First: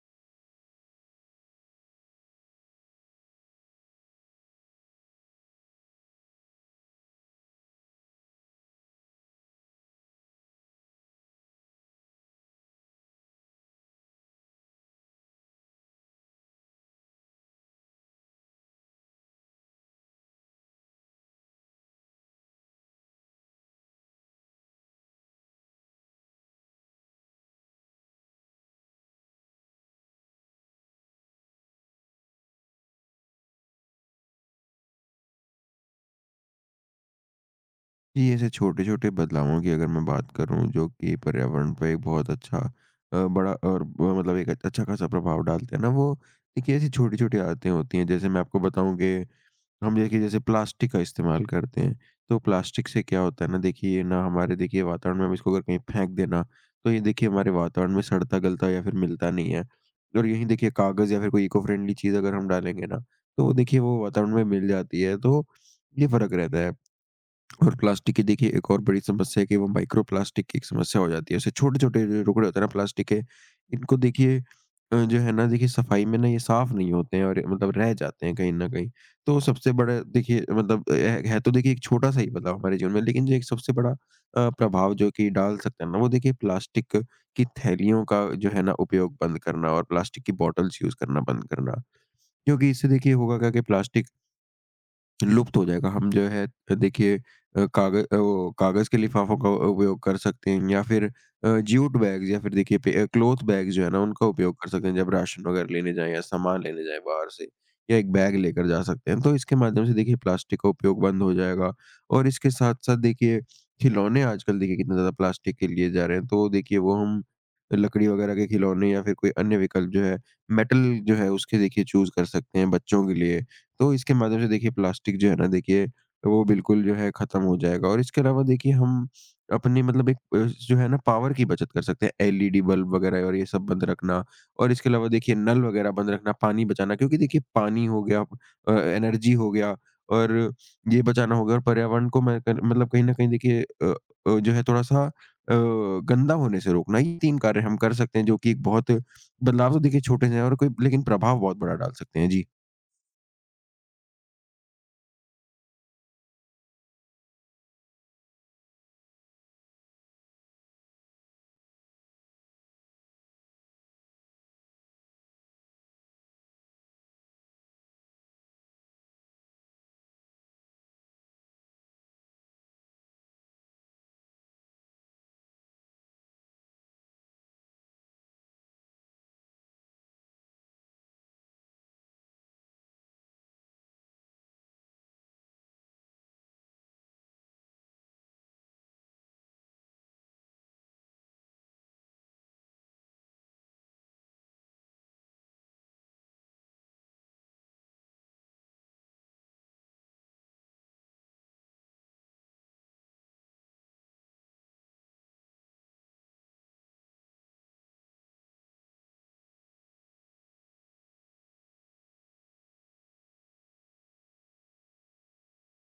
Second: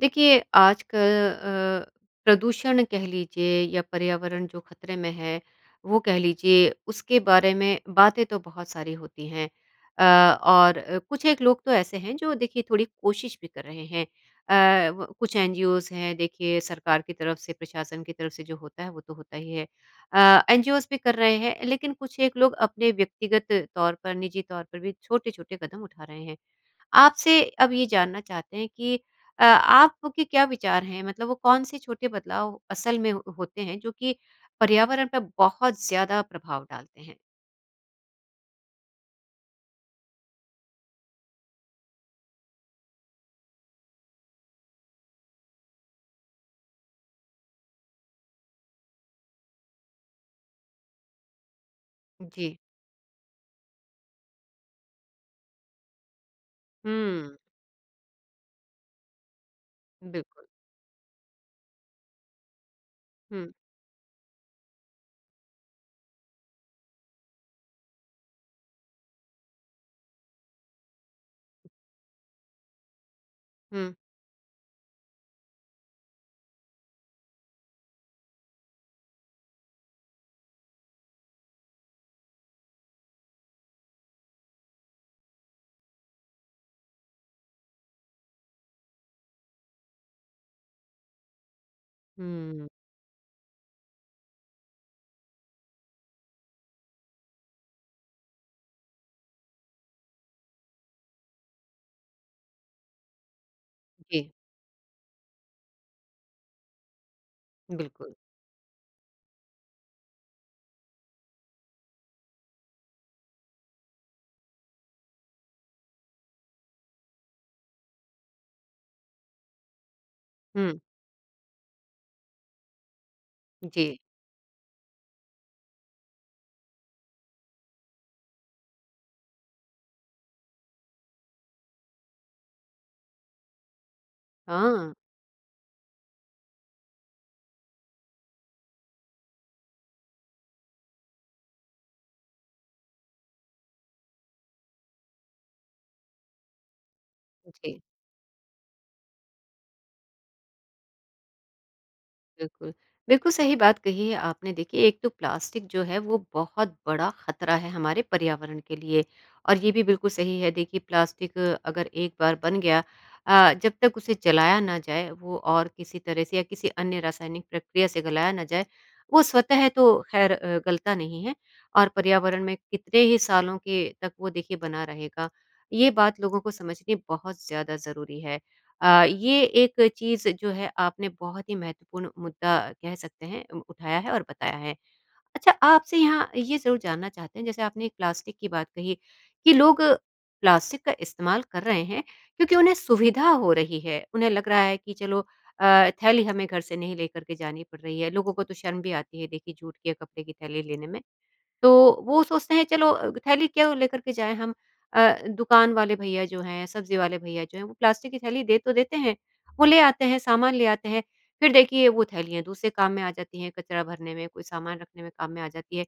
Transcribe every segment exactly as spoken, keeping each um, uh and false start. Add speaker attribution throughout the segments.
Speaker 1: देखिए आजकल अ, प्रदूषण कह लीजिए या पर्यावरण जो खतरे में है वो कह लीजिए उसके बारे में बातें तो बहुत सारी होती हैं अ, और अ, कुछ एक लोग तो ऐसे हैं जो देखिए थोड़ी कोशिश भी कर रहे हैं अ, वो- कुछ एनजीओज हैं। देखिए सरकार की तरफ से प्रशासन की तरफ से जो होता है वो तो होता ही है। एनजीओज भी कर रहे हैं लेकिन कुछ एक लोग अपने व्यक्तिगत तौर पर निजी तौर पर भी छोटे छोटे कदम उठा रहे हैं। आपसे अब ये जानना चाहते हैं कि अ, आपके क्या विचार हैं? मतलब वो कौन-से छोटे बदलाव असल में हो होते हैं जो कि पर्यावरण पे बहुत ज़्यादा प्रभाव डालते हैं?
Speaker 2: जी, ऐसे छोटे-छोटे बदलावों की अगर मैं बात करूँ जो कि पर्यावरण पे एक बहुत अच्छा अ, बड़ा और ब मतलब एक अच्छा खासा प्रभाव डालते हैं ना, वो देखिए ऐसी छोटी-छोटी आदतें होती हैं। जैसे मैं आपको बताऊँ कि हम देखिए जैसे प्लास्टिक का इस्तेमाल करते हैं, तो
Speaker 1: जी।
Speaker 2: प्लास्टिक से क्या होता है ना, देखिए ये ना हमारे, देखिए वातावरण में हम इसको अगर कहीं फेंक देना, तो ये देखिए
Speaker 1: हुँ,
Speaker 2: हमारे वातावरण में सड़ता-गलता या फिर मिलता नहीं है। और यहीं
Speaker 1: बिल्कुल।
Speaker 2: देखिए कागज़ या फिर कोई इको फ्रेंडली चीज़ अगर हम डालेंगे ना, तो
Speaker 1: हुँ,
Speaker 2: वो देखिए वो वातावरण में मिल जाती है, तो ये फ़र्क रहता है। और प्लास्टिक की देखिए एक और बड़ी समस्या है कि वो माइक्रो प्लास्टिक की एक समस्या हो जाती है। उससे छोटे-छोटे जो टुकड़े होते हैं ना प्लास्टिक के,
Speaker 1: हुँ,
Speaker 2: इनको देखिए अ, जो है ना, देखिए सफाई में ना ये साफ नहीं होते हैं और मतलब रह जाते हैं कहीं न कहीं। तो सबसे बड़ा देखिए मतलब, अ, है है तो देखिए एक छोटा-सा ही बदलाव हमारे जीवन में, लेकिन जो एक सबसे बड़ा अ, प्रभाव जो कि डाल सकते हैं ना वो देखिए प्लास्टिक की थैलियों का जो है ना उपयोग बंद करना और प्लास्टिक की बॉटल्स यूज़ करना बंद करना।
Speaker 1: हुँ।
Speaker 2: क्योंकि इससे देखिए होगा क्या कि प्लास्टिक लुप्त हो जाएगा। हम जो है देखिए अ, काग अ, वो कागज़ के लिफाफों का उपयोग कर सकते हैं या फिर अ, जूट बैग्स या फिर देखिए पे क्लॉथ बैग्स जो है ना उनका
Speaker 1: जी,
Speaker 2: उपयोग कर सकते हैं जब राशन वगैरह लेने जाएँ या सामान लेने जाएँ बाहर से, या एक
Speaker 1: बिल्कुल।
Speaker 2: बैग लेकर जा सकते हैं। तो इसके माध्यम से देखिए प्लास्टिक का उपयोग बंद हो जाएगा और इसके साथ-साथ देखिए खिलौने आजकल देखिए कितने ज़्यादा प्लास्टिक के लिए जा रहे हैं। तो देखिए वो हम लकड़ी वगैरह के खिलौने या फिर कोई अन्य विकल्प जो है
Speaker 1: हुँ,
Speaker 2: मेटल जो है उसके देखिए चूज़ कर सकते हैं बच्चों के लिए। तो
Speaker 1: जी।
Speaker 2: इसके माध्यम से देखिए प्लास्टिक जो है ना देखिए वो बिल्कुल जो है खत्म हो जाएगा और इसके अलावा देखिए हम अपने मतलब एक अ, जो है ना पावर की बचत कर सकते हैं, एल ई डी बल्ब वगैरह और ये सब बंद रखना। और इसके
Speaker 1: हाँ,
Speaker 2: अलावा देखिए नल वगैरह बंद रखना, पानी बचाना, क्योंकि देखिए पानी हो गया, अ, एनर्जी हो गया और ये बचाना होगा और पर्यावरण को मैं कर- मतलब कहीं ना कहीं देखिए, अ, अ, जो है थोड़ा सा अ, गंदा होने से रोकना, ये तीन कार्य हम
Speaker 1: जी।
Speaker 2: कर सकते हैं जो कि एक बहुत बदलाव तो देखिए छोटे से हैं और कोई, लेकिन प्रभाव बहुत बड़ा डाल सकते हैं जी।
Speaker 1: बिल्कुल, बिल्कुल सही बात कही है आपने। देखिए, एक तो प्लास्टिक जो है वो बहुत बड़ा खतरा है हमारे पर्यावरण के लिए और ये भी बिल्कुल सही है। देखिए, प्लास्टिक अगर एक बार बन गया अ, जब तक उसे जलाया ना जाए वो और किसी तरह से या किसी अन्य रासायनिक प्रक्रिया से गलाया ना जाए, वो स्वतः तो ख़ैर अ, गलता नहीं है और पर्यावरण में कितने ही सालों के तक वो देखिए बना रहेगा। ये बात लोगों को समझनी बहुत ज़्यादा ज़रूरी है। अ, ये एक चीज़ जो है आपने बहुत ही महत्वपूर्ण मुद्दा कह सकते हैं उ उठाया है और बताया है। अच्छा, आपसे यहाँ ये ज़रूर जानना चाहते हैं जैसे आपने प्लास्टिक की बात कही कि लोग प्लास्टिक का इस्तेमाल कर रहे हैं क्योंकि उन्हें सुविधा हो रही है। उन्हें लग रहा है कि चलो अ, थैली हमें घर से नहीं लेकर के जानी पड़ रही है। लोगों को तो शर्म भी आती है देखिए जूट के कपड़े की थैली लेने में। तो वो सोचते हैं चलो अ, थैली क्यों लेकर के जाएँ हम। अ, दुकान वाले भैया जो हैं, सब्ज़ी वाले भैया जो हैं, वो प्लास्टिक की थैली दे तो देते हैं, वो ले आते हैं, सामान ले आते हैं। फिर देखिए वो थैलियाँ दूसरे काम में आ जाती हैं, कचरा भरने में, कोई सामान रखने में काम में आ जाती है।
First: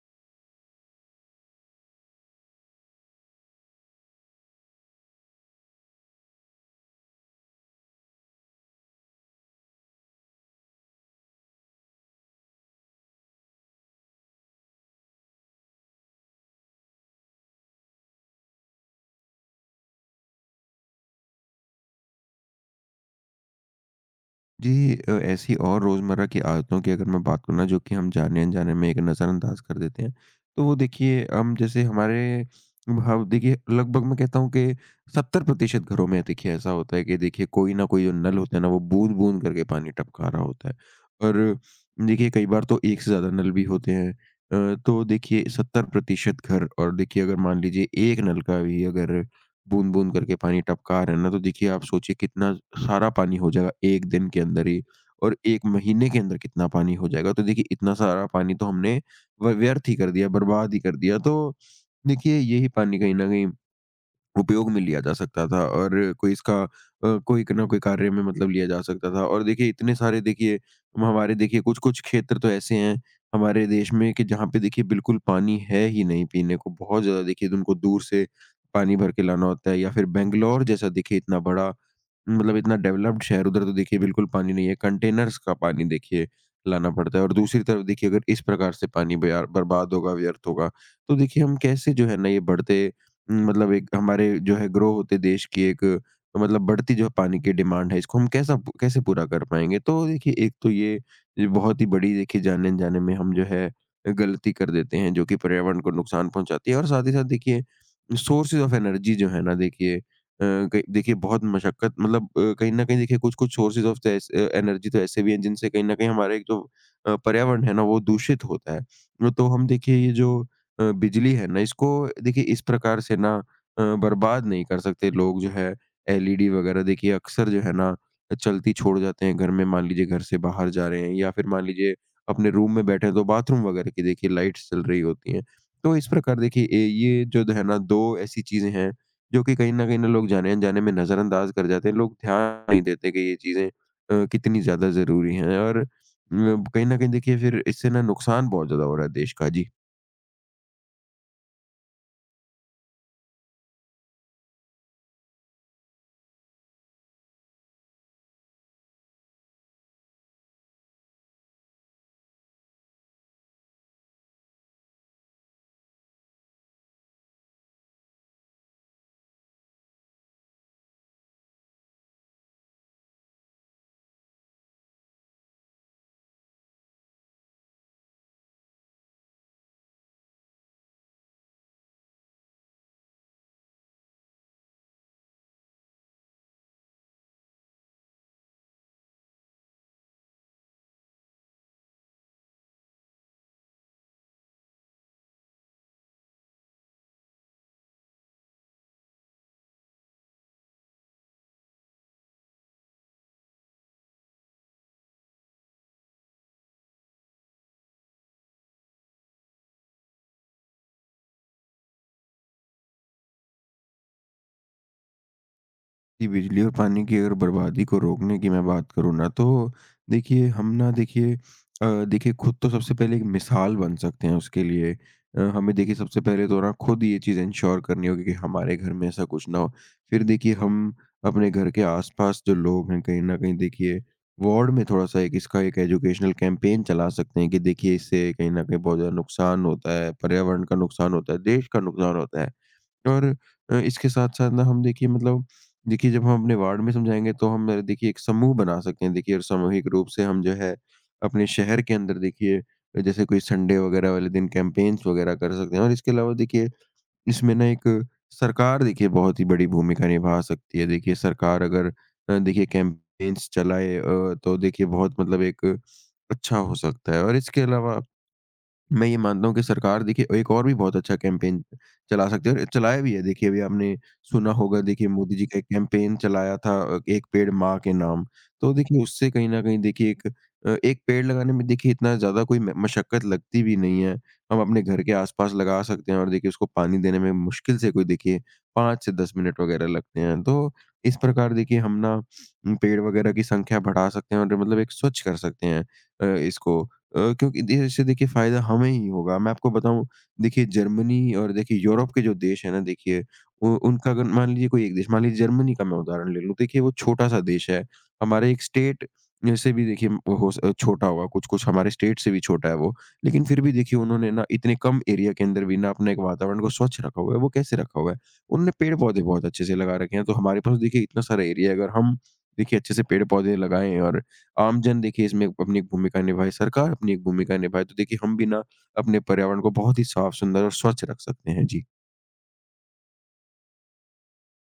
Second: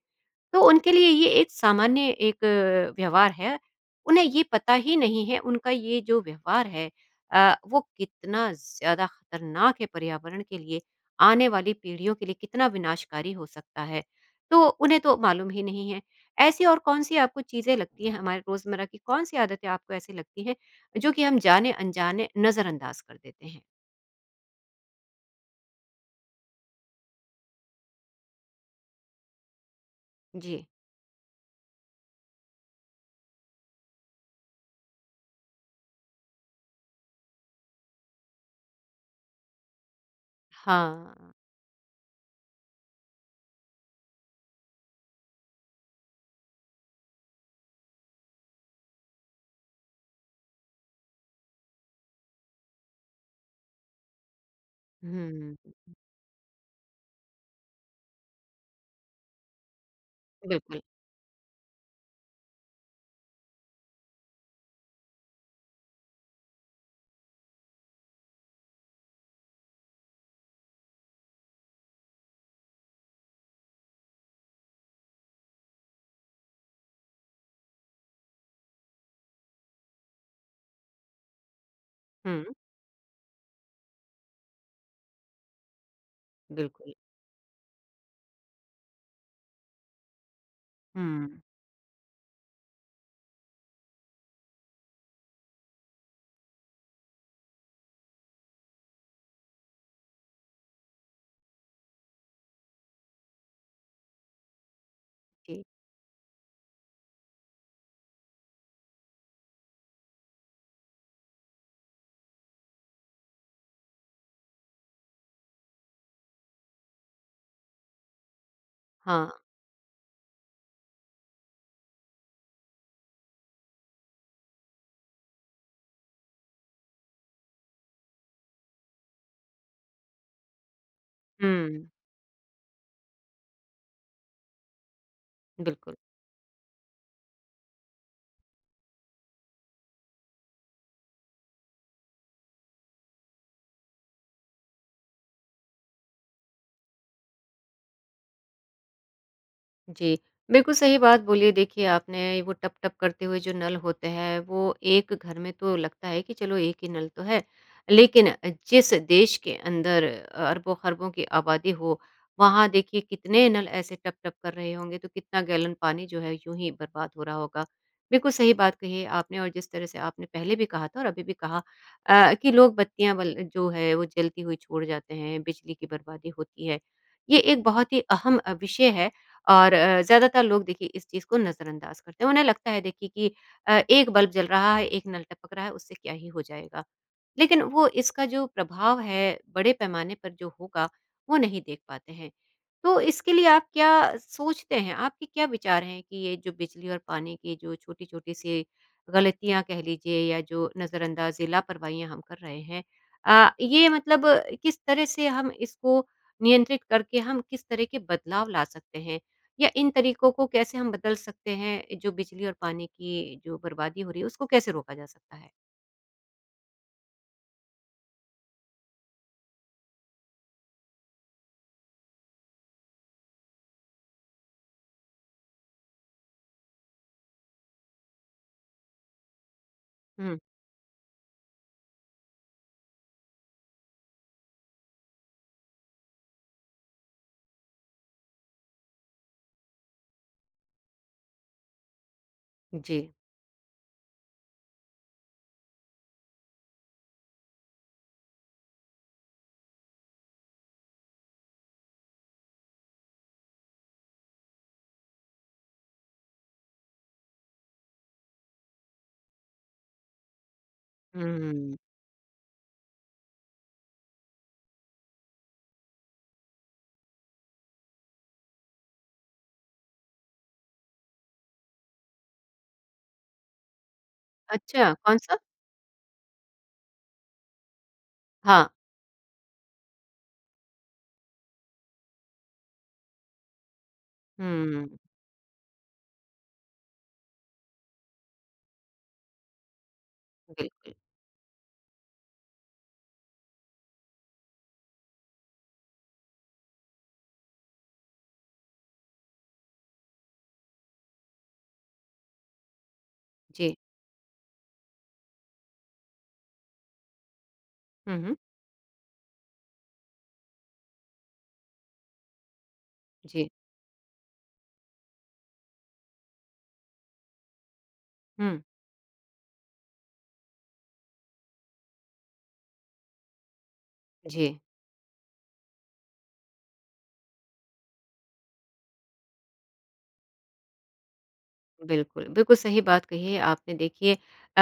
Speaker 1: तो उनके लिए ये एक सामान्य एक अ, व्यवहार है। उन्हें ये पता ही नहीं है उनका ये जो व्यवहार है अ, वो कितना ज़्यादा खतरनाक है पर्यावरण के लिए, आने वाली पीढ़ियों के लिए कितना विनाशकारी हो सकता है। तो उन्हें तो मालूम ही नहीं है। ऐसी और कौन-सी आपको चीज़ें लगती हैं? हमारे रोज़मर्रा की कौन-सी आदतें आपको ऐसी लगती हैं, जो कि हम जाने-अनजाने नज़रअंदाज कर देते हैं?
Speaker 2: जी, अ, ऐसी और रोज़मर्रा की आदतों की अगर मैं बात करूँ ना जो कि हम जाने-अनजाने में एक नज़रअंदाज़ कर देते हैं,
Speaker 1: जी।
Speaker 2: तो वो देखिए हम जैसे हमारे भाव देखिए लगभग मैं कहता हूँ कि सत्तर प्रतिशत घरों में देखिए ऐसा होता है कि देखिए कोई ना कोई जो नल होता है ना वो बूँद-बूँद करके पानी टपका रहा होता है।
Speaker 1: हाँ।
Speaker 2: और देखिए कई बार तो एक से ज़्यादा नल भी होते हैं। अ, तो देखिए सत्तर प्रतिशत घर, और देखिए अगर मान लीजिए एक नल का भी अगर बूँद-बूँद करके पानी टपका रहे हैं ना, तो देखिए आप सोचिए कितना सारा पानी हो जाएगा एक दिन के अंदर ही और
Speaker 1: हुँ,
Speaker 2: एक महीने के अंदर कितना पानी हो जाएगा। तो देखिए इतना सारा पानी तो हमने व व्यर्थ ही कर दिया, बर्बाद
Speaker 1: बिल्कुल।
Speaker 2: ही कर दिया। तो देखिए यही पानी कहीं न कहीं उपयोग में लिया जा सकता था और कोई इसका, अ, कोई क ना कोई कार्य में मतलब लिया जा सकता था, और देखिए इतने सारे देखिए हम हमारे देखिए कुछ-कुछ क्षेत्र तो ऐसे हैं हमारे देश में कि जहाँ पे देखिए बिल्कुल पानी है ही नहीं पीने को। बहुत ज़्यादा देखिए उनको दूर से पानी भर के लाना होता है, या फिर बैंगलोर जैसा देखिए इतना बड़ा,
Speaker 1: हुँ,
Speaker 2: मतलब इतना डेवलप्ड शहर, उधर तो देखिए बिल्कुल पानी नहीं है। कंटेनर्स का पानी देखिए लाना
Speaker 1: बिल्कुल।
Speaker 2: पड़ता है, और दूसरी तरफ देखिए अगर इस प्रकार से पानी बयार बर्बाद होगा, व्यर्थ होगा, तो
Speaker 1: हुँ,
Speaker 2: देखिए हम कैसे जो है ना ये बढ़ते, हम्म, मतलब एक हमारे जो है ग्रो होते देश की एक मतलब बढ़ती जो पानी की डिमांड है, इसको हम कैसा कैसे पूरा कर पाएँगे? तो देखिए एक तो ये ये बहुत ही बड़ी देखिए जाने-अनजाने में हम जो है गलती कर देते हैं जो कि
Speaker 1: जी।
Speaker 2: पर्यावरण को नुकसान पहुँचाती है। और साथ ही साथ देखिए सोर्सेज़ ऑफ एनर्जी जो है ना, देखिए अ, कई देखिए बहुत मशक्कत, मतलब अ, कहीं न कहीं देखिए कुछ-कुछ सोर्सेज़ ऑफ द एस अ, एनर्जी तो ऐसे भी हैं जिनसे कहीं न कहीं हमारा एक जो अ, पर्यावरण है ना वो दूषित होता है।
Speaker 1: हाँ।
Speaker 2: अ, तो हम देखिए ये जो अ, बिजली है ना, इसको देखिए इस प्रकार से ना अ, बर्बाद नहीं कर सकते, लोग जो है एल ई डी वगैरह देखिए अक्सर जो है ना चलती छोड़ जाते हैं घर में, मान लीजिए घर से बाहर जा रहे हैं या फिर मान
Speaker 1: हुँ।
Speaker 2: लीजिए अपने रूम में बैठे हैं तो बाथरूम वगैरह की देखिए लाइट्स चल रही होती हैं। तो
Speaker 1: बिल्कुल,
Speaker 2: इस प्रकार देखिए ए ये जो है ना दो ऐसी चीज़ें हैं जो कि कहीं न कहीं ना लोग जाने-अनजाने में नज़रअंदाज़ कर जाते हैं। लोग ध्यान नहीं देते कि ये चीज़ें अ, कितनी ज़्यादा ज़रूरी हैं, और अ, कहीं न कहीं देखिए फिर इससे ना नुकसान बहुत ज़्यादा हो रहा है देश का। जी।
Speaker 1: जी। बिल्कुल सही बात बोली है देखिए आपने, वो टप-टप करते हुए जो नल होते हैं, वो एक घर में तो लगता है कि चलो एक ही नल तो है। लेकिन जिस देश के अंदर अरबों-खरबों की आबादी हो, वहाँ देखिए कितने नल ऐसे टप-टप कर रहे होंगे, तो कितना गैलन पानी जो है यूँ ही बर्बाद हो रहा होगा। बिल्कुल सही बात कही है आपने और जिस तरह से आपने पहले भी कहा था और अभी भी कहा अ, कि लोग बत्तियाँ बल जो है वो जलती हुई छोड़ जाते हैं, बिजली की बर्बादी होती है। ये एक बहुत ही अहम अ, विषय है और अ, ज़्यादातर लोग देखिए इस चीज़ को नज़रअंदाज करते हैं। उन्हें लगता है देखिए कि अ, एक बल्ब जल रहा है, एक नल टपक रहा है, उससे क्या ही हो जाएगा। लेकिन वो इसका जो प्रभाव है बड़े पैमाने पर जो होगा वो नहीं देख पाते हैं। तो इसके लिए आप क्या सोचते हैं? आपके क्या विचार हैं कि ये जो बिजली और पानी की जो छोटी-छोटी सी गलतियाँ कह लीजिए या जो नज़रअंदाज़ी लापरवाहियाँ हम कर रहे हैं अ, ये मतलब किस तरह से हम इसको नियंत्रित करके हम किस तरह के बदलाव ला सकते हैं? या इन तरीकों को कैसे हम बदल सकते हैं? जो बिजली और पानी की जो बर्बादी हो रही है उसको कैसे रोका जा सकता है?
Speaker 2: जी, बिजली और पानी की अगर बर्बादी को रोकने की मैं बात करूँ ना, तो देखिए हम ना, देखिए अ, देखिए खुद तो सबसे पहले एक मिसाल बन सकते हैं उसके लिए। अ, हमें देखिए सबसे पहले तो ना खुद ये चीज़ इंश्योर करनी होगी कि हमारे घर में ऐसा कुछ ना हो। फिर
Speaker 1: हुँ,
Speaker 2: देखिए हम अपने घर के आस-पास जो लोग हैं, कहीं न कहीं देखिए वार्ड में थोड़ा-सा एक इसका एक एजुकेशनल कैंपेन चला सकते हैं कि देखिए इससे कहीं न कहीं बहुत ज़्यादा नुकसान होता है, पर्यावरण का नुकसान होता है, देश का नुकसान होता है।
Speaker 1: जी।
Speaker 2: और अ, इसके साथ-साथ ना हम देखिए मतलब, देखिए जब हम अपने वार्ड में समझाएँगे तो हम अ, देखिए एक समूह बना सकते हैं, देखिए और सामूहिक रूप से हम जो है अपने शहर के अंदर देखिए अ, जैसे कोई संडे वगैरह वाले दिन कैंपेन्स वगैरह कर सकते हैं। और इसके अलावा देखिए इसमें ना एक सरकार देखिए बहुत ही बड़ी भूमिका निभा सकती है। देखिए सरकार
Speaker 1: हुँ।
Speaker 2: अगर अ, देखिए कैंपेन्स चलाए, अ, तो देखिए बहुत मतलब एक अच्छा हो सकता है। और इसके अलावा मैं ये मानता हूँ कि सरकार देखिए एक और भी बहुत अच्छा कैंपेन चला सकती है, और चलाया भी है। देखिए अभी आपने सुना होगा
Speaker 1: अच्छा,
Speaker 2: देखिए मोदी
Speaker 1: कौन-सा?
Speaker 2: जी का एक कैंपेन चलाया था, अ, एक पेड़ माँ के नाम।
Speaker 1: हाँ।
Speaker 2: तो देखिए उससे कहीं न कहीं देखिए एक अ, एक पेड़ लगाने में देखिए इतना ज़्यादा कोई म मशक्कत लगती भी नहीं है। हम अपने
Speaker 1: हुँ,
Speaker 2: घर के आस-पास लगा सकते हैं और देखिए उसको पानी देने में मुश्किल से कोई देखिए पाँच से दस मिनट वग़ैरह लगते हैं। तो
Speaker 1: बिल्कुल।
Speaker 2: इस प्रकार देखिए हम ना उम, पेड़ वग़ैरह की संख्या बढ़ा सकते हैं, और मतलब एक स्वच्छ कर सकते हैं अ, इसको। अ, क्योंकि दे इससे देखिए फ़ायदा हमें ही होगा। मैं आपको बताऊँ, देखिए जर्मनी और देखिए यूरोप के जो देश हैं ना, देखिए
Speaker 1: जी।
Speaker 2: उ उनका अगर मान लीजिए कोई एक देश, मान लीजिए जर्मनी का मैं उदाहरण ले लूँ। देखिए वो छोटा-सा देश है।
Speaker 1: हुँ, हुँ।
Speaker 2: हमारे एक स्टेट से भी देखिए म- हो स छोटा होगा, कुछ-कुछ हमारे स्टेट से भी छोटा है वो। लेकिन
Speaker 1: जी।
Speaker 2: फिर भी देखिए उन्होंने ना इतने कम एरिया के अंदर भी ना अपने एक वातावरण को स्वच्छ रखा हुआ है। वो कैसे रखा हुआ है?
Speaker 1: हुँ,
Speaker 2: उन्होंने पेड़-पौधे बहुत अच्छे से लगा रखे हैं। तो हमारे पास देखिए इतना सारा एरिया है, अगर हम देखिए अच्छे से पेड़-पौधे लगाएँ और
Speaker 1: जी।
Speaker 2: आमजन देखिए इसमें अपनी एक भूमिका निभाए, सरकार अपनी एक भूमिका निभाए, तो देखिए हम भी ना अपने पर्यावरण को बहुत ही साफ, सुंदर और स्वच्छ रख सकते हैं। जी।
Speaker 1: बिल्कुल, बिल्कुल सही बात कही है आपने देखिए। अ,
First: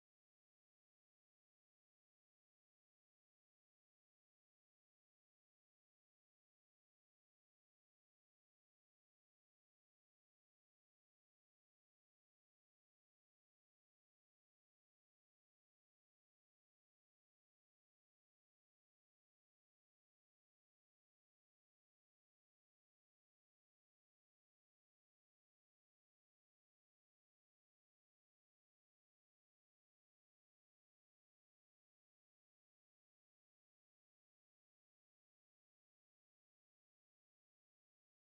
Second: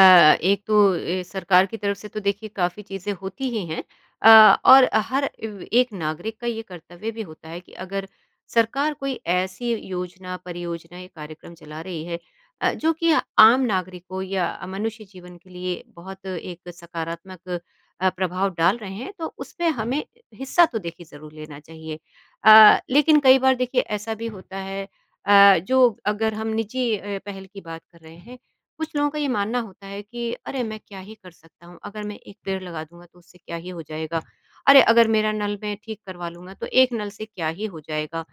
Speaker 1: एक तो अ, सरकार की तरफ से तो देखिए काफ़ी चीज़ें होती ही हैं अ, और हर व एक नागरिक का ये कर्तव्य भी होता है कि अगर सरकार कोई ऐसी योजना, परियोजना या कार्यक्रम चला रही है अ, जो कि आम नागरिकों या मनुष्य जीवन के लिए बहुत एक सकारात्मक अ, प्रभाव डाल रहे हैं, तो उसमें हमें हिस्सा तो देखिए ज़रूर लेना चाहिए। अ, लेकिन कई बार देखिए ऐसा भी होता है अ, जो अगर हम निजी अ, पहल की बात कर रहे हैं, कुछ लोगों का ये मानना होता है कि अरे! मैं क्या ही कर सकता हूँ, अगर मैं एक पेड़ लगा दूँगा तो उससे क्या ही हो जाएगा? अरे! अगर मेरा नल मैं ठीक करवा लूँगा तो एक नल से क्या ही हो जाएगा?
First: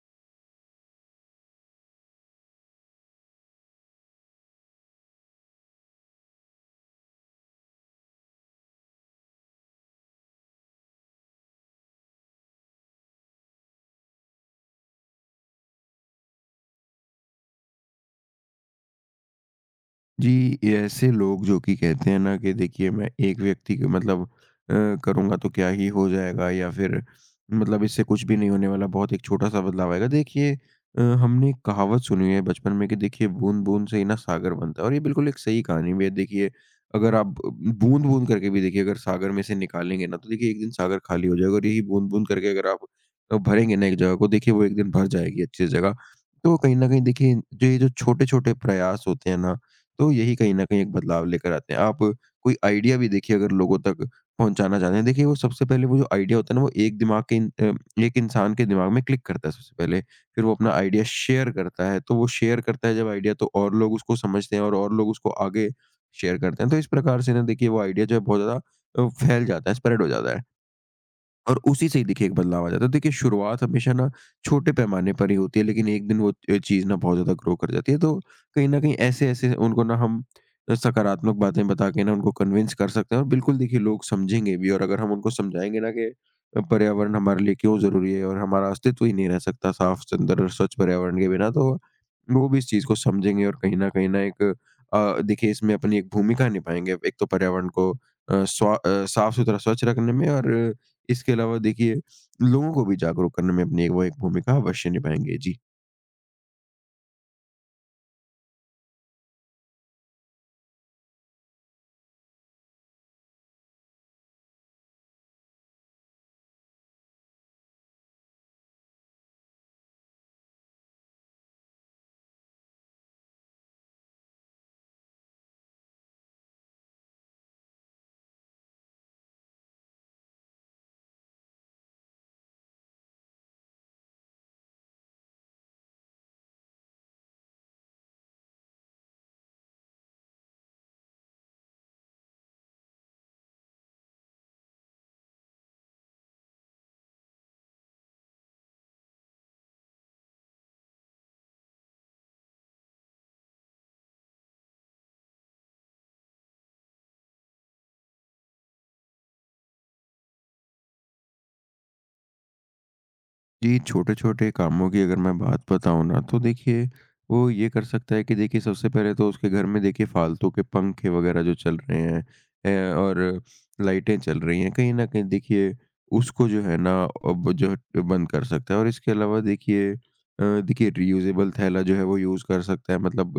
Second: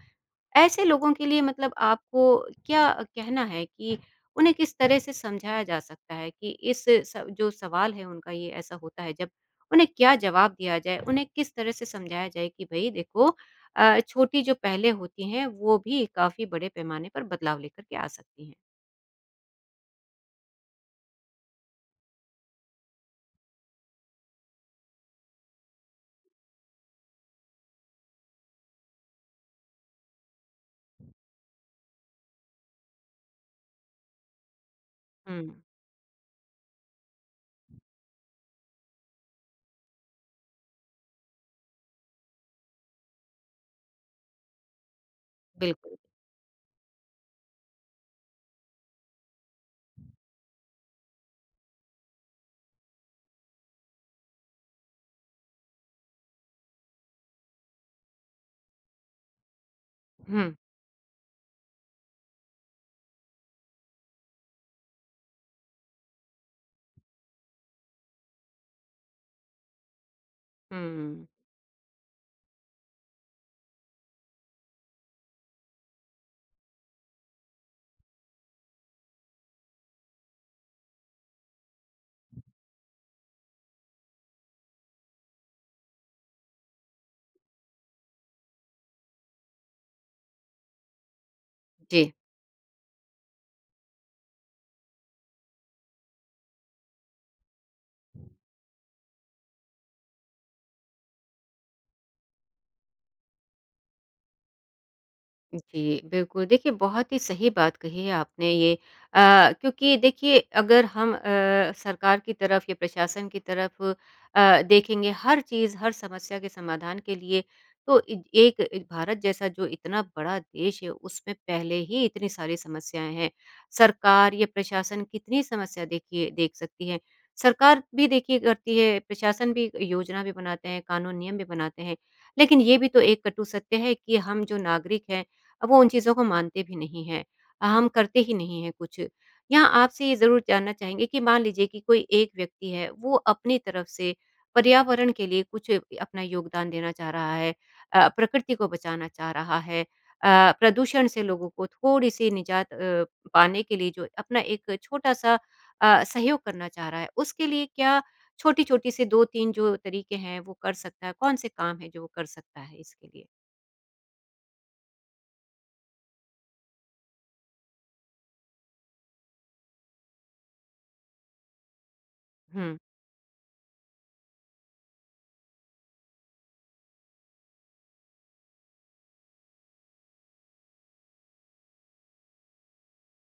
Speaker 1: ऐसे लोगों के लिए मतलब आपको क्या कहना है कि उन्हें किस तरह से समझाया जा सकता है कि इस स जो सवाल है उनका ये ऐसा होता है जब, उन्हें क्या जवाब दिया जाए? उन्हें किस तरह से समझाया जाए कि भई देखो अ, छोटी जो पहलें होती हैं वो भी काफ़ी बड़े पैमाने पर बदलाव लेकर के आ सकती हैं?
Speaker 2: जी, ये ऐसे लोग जो कि कहते हैं ना कि देखिए मैं एक व्यक्ति के मतलब, अ, करूँगा तो क्या ही हो जाएगा, या फिर मतलब इससे कुछ भी नहीं होने वाला, बहुत एक छोटा-सा बदलाव आएगा। देखिए अ, हमने एक कहावत सुनी है बचपन में कि देखिए बूँद-बूँद से ही ना सागर बनता है, और ये बिल्कुल एक
Speaker 1: हुँ,
Speaker 2: सही कहानी भी है। देखिए अगर आप बूँद-बूँद करके भी देखिए अगर सागर में से निकालेंगे ना, तो देखिए एक दिन सागर खाली हो जाएगा, और यही बूँद-बूँद करके अगर आप अ, भरेंगे ना एक जगह को, देखिए वो एक दिन भर जाएगी अच्छी
Speaker 1: बिल्कुल।
Speaker 2: जगह। तो कहीं न कहीं देखिए जो ये जो छोटे-छोटे प्रयास होते हैं ना, तो यही कहीं न कहीं एक बदलाव लेकर आते हैं। आप कोई आइडिया भी देखिए अगर लोगों तक पहुँचाना चाहते हैं, देखिए वो सबसे पहले, वो जो आइडिया होता है ना, वो एक दिमाग के इन अ, एक इंसान के दिमाग में क्लिक करता है सबसे पहले।
Speaker 1: हुँ,
Speaker 2: फिर वो अपना आइडिया शेयर करता है, तो वो शेयर करता है जब आइडिया, तो और लोग उसको समझते हैं और और लोग उसको आगे शेयर करते हैं। तो इस प्रकार से ना देखिए वो आइडिया जो है बहुत ज़्यादा अ, फैल जाता है, स्प्रेड हो जाता है।
Speaker 1: हुँ,
Speaker 2: और उसी से ही देखिए एक बदलाव आ जाता है। तो देखिए शुरुआत हमेशा ना छोटे पैमाने पर ही होती है, लेकिन एक दिन वो अ, चीज़ ना बहुत ज़्यादा ग्रो कर जाती है। तो कहीं न कहीं ऐसे-ऐसे उनको ना हम अ, सकारात्मक बातें बता के ना उनको कन्विंस कर सकते हैं, और बिल्कुल देखिए लोग समझेंगे भी, और अगर हम उनको समझाएँगे ना कि अ, पर्यावरण हमारे लिए क्यों ज़रूरी है और हमारा अस्तित्व ही नहीं रह सकता साफ, सुंदर और स्वच्छ पर्यावरण के बिना, तो
Speaker 1: जी।
Speaker 2: वो भी इस चीज़ को समझेंगे और कहीं न कहीं ना एक अ, देखिए इसमें अपनी एक भूमिका निभाएँगे। एक तो पर्यावरण को अ, स्वा अ, साफ-सुथरा स्वच्छ रखने में, और इसके अलावा देखिए, लोगों को भी जागरूक करने में अपनी एक वो एक भूमिका अवश्य निभाएँगे। जी।
Speaker 1: जी, बिल्कुल। देखिए, बहुत ही सही बात कही है आपने ये अ, क्योंकि देखिए अगर हम अ, सरकार की तरफ या प्रशासन की तरफ अ, देखेंगे हर चीज़, हर समस्या के समाधान के लिए तो इ एक एक भारत जैसा जो इतना बड़ा देश है, उसमें पहले ही इतनी सारी समस्याएँ हैं। सरकार या प्रशासन कितनी समस्या देखिए देख सकती है। सरकार भी देखिए करती है, प्रशासन भी योजना भी बनाते हैं, कानून नियम भी बनाते हैं। लेकिन ये भी तो एक कटु सत्य है कि हम जो नागरिक हैं अब वो उन चीज़ों को मानते भी नहीं हैं। अ, हम करते ही नहीं हैं कुछ। यहाँ आपसे ये ज़रूर जानना चाहेंगे कि मान लीजिए कि कोई एक व्यक्ति है, वो अपनी तरफ से पर्यावरण के लिए कुछ अपना योगदान देना चाह रहा है, अ, प्रकृति को बचाना चाह रहा है, अ, प्रदूषण से लोगों को थोड़ी-सी निजात अ, पाने के लिए जो अपना एक छोटा-सा अ, सहयोग करना चाह रहा है, उसके लिए क्या छोटी-छोटी से दो तीन जो तरीके हैं, वो कर सकता है? कौन से काम हैं जो वो कर सकता है इसके लिए?
Speaker 2: जी, छोटे-छोटे कामों की अगर मैं बात बताऊँ ना, तो देखिए, वो ये कर सकता है कि देखिए सबसे पहले तो उसके घर में देखिए फालतू के पंखे वगैरह जो चल रहे हैं
Speaker 1: हुँ।
Speaker 2: अ, और लाइटें चल रही हैं, कहीं न कहीं देखिए उसको जो है ना अब जो है बंद कर सकता है। और इसके अलावा देखिए अ, देखिए रियूज़ेबल थैला जो है वो यूज़ कर सकता है, मतलब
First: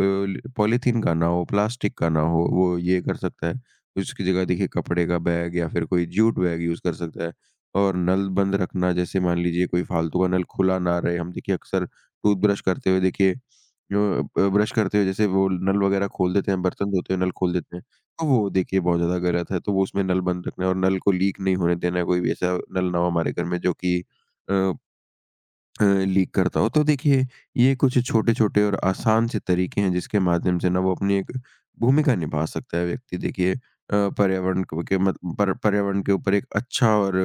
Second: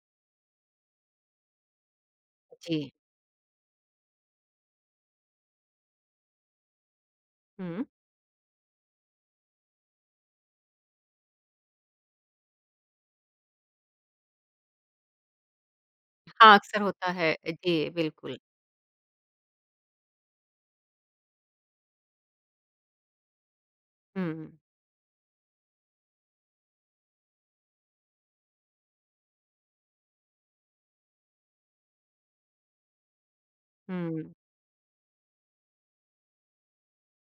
Speaker 2: अ, पॉलीथीन का ना हो, प्लास्टिक का ना हो, वो
Speaker 1: जी।
Speaker 2: ये कर सकता है। उसकी जगह देखिए कपड़े का बैग या फिर कोई जूट बैग यूज़ कर सकता है।
Speaker 1: हुँ।
Speaker 2: और नल बंद रखना, जैसे मान लीजिए कोई फालतू का नल खुला ना रहे। हम देखिए अक्सर टूथब्रश करते हुए देखिए, अ, ब ब्रश करते हुए जैसे वो नल वगैरह खोल देते
Speaker 1: हाँ,
Speaker 2: हैं,
Speaker 1: अक्सर
Speaker 2: बर्तन
Speaker 1: होता
Speaker 2: धोते हुए नल
Speaker 1: है।
Speaker 2: खोल देते हैं।
Speaker 1: जी,
Speaker 2: तो
Speaker 1: बिल्कुल।
Speaker 2: वो देखिए बहुत ज़्यादा गलत है, तो वो उसमें नल बंद रखना है और नल को लीक नहीं होने देना है, कोई भी ऐसा नल ना हो हमारे घर में जो कि
Speaker 1: हुँ,
Speaker 2: अ अ, लीक करता हो। तो देखिए, ये कुछ छोटे-छोटे और आसान से तरीके हैं जिसके माध्यम से ना वो अपनी एक भूमिका निभा सकता है व्यक्ति। देखिए अ,
Speaker 1: हुँ।
Speaker 2: पर्यावरण को के मत पर पर्यावरण के ऊपर एक अच्छा और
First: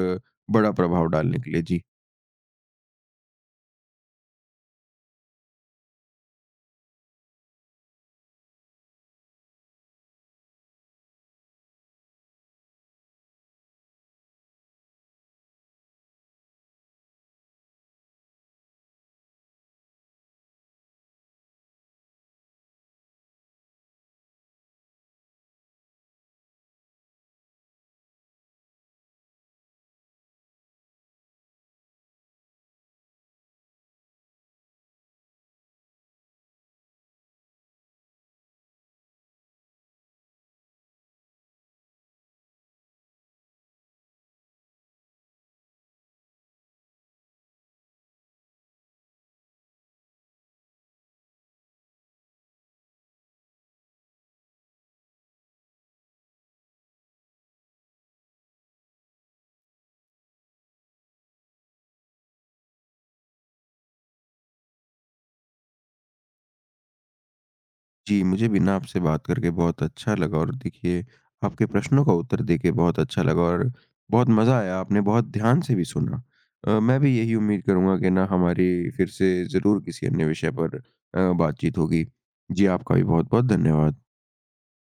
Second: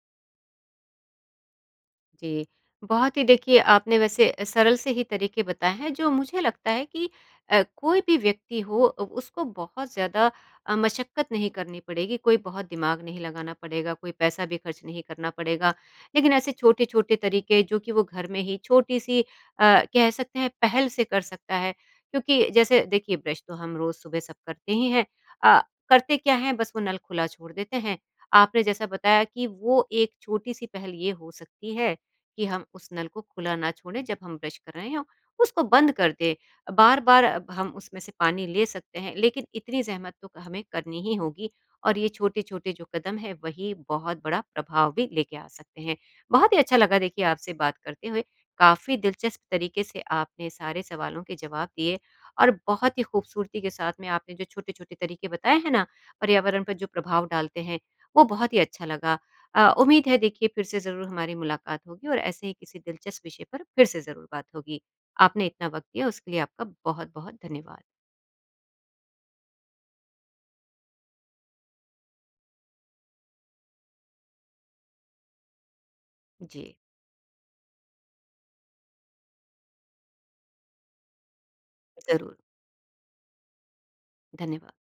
Speaker 2: बड़ा प्रभाव डालने के लिए। जी।
Speaker 1: जी, बहुत ही देखिए आपने वैसे सरल से ही तरीके बताए हैं जो मुझे लगता है कि अ, कोई भी व्यक्ति हो अ, उसको बहुत ज़्यादा अ, मशक्कत नहीं करनी पड़ेगी, कोई बहुत दिमाग नहीं लगाना पड़ेगा, कोई पैसा भी खर्च नहीं करना पड़ेगा। लेकिन ऐसे छोटे-छोटे तरीके जो कि वो घर में ही छोटी-सी अ, कह सकते हैं पहल से कर सकता है। क्योंकि जैसे देखिए ब्रश तो हम रोज़ सुबह सब करते ही हैं। अ, करते क्या हैं बस वो नल खुला छोड़ देते हैं। आपने जैसा बताया कि वो एक छोटी-सी पहल ये हो सकती है कि हम उस नल को खुला ना छोड़ें जब हम ब्रश कर रहे हों, उसको बंद कर दें। बार-बार अब हम उसमें से पानी ले सकते हैं, लेकिन इतनी ज़हमत तो हमें करनी ही होगी और ये छोटे-छोटे जो कदम हैं, वही बहुत बड़ा प्रभाव भी लेके आ सकते हैं। बहुत ही अच्छा लगा देखिए आपसे बात करते हुए। काफ़ी दिलचस्प तरीके से आपने सारे सवालों के जवाब दिए और बहुत ही खूबसूरती के साथ में आपने जो छोटे-छोटे तरीके बताए हैं ना, पर्यावरण पर जो प्रभाव डालते हैं, वो बहुत ही अच्छा लगा। अ, उम्मीद है देखिए फिर से ज़रूर हमारी मुलाकात होगी और ऐसे ही किसी दिलचस्प विषय पर फिर से ज़रूर बात होगी। आपने इतना वक़्त दिया उसके लिए आपका बहुत-बहुत धन्यवाद।
Speaker 2: जी, मुझे भी ना आपसे बात करके बहुत अच्छा लगा, और देखिए आपके प्रश्नों का उत्तर देके बहुत अच्छा लगा और बहुत मज़ा आया, आपने बहुत ध्यान से भी सुना।
Speaker 1: जी,
Speaker 2: अ, मैं भी यही उम्मीद करूँगा कि ना हमारी फिर से ज़रूर किसी अन्य विषय पर अ, बातचीत होगी।
Speaker 1: ज़रूर,
Speaker 2: जी, आपका भी बहुत-बहुत धन्यवाद।
Speaker 1: धन्यवाद।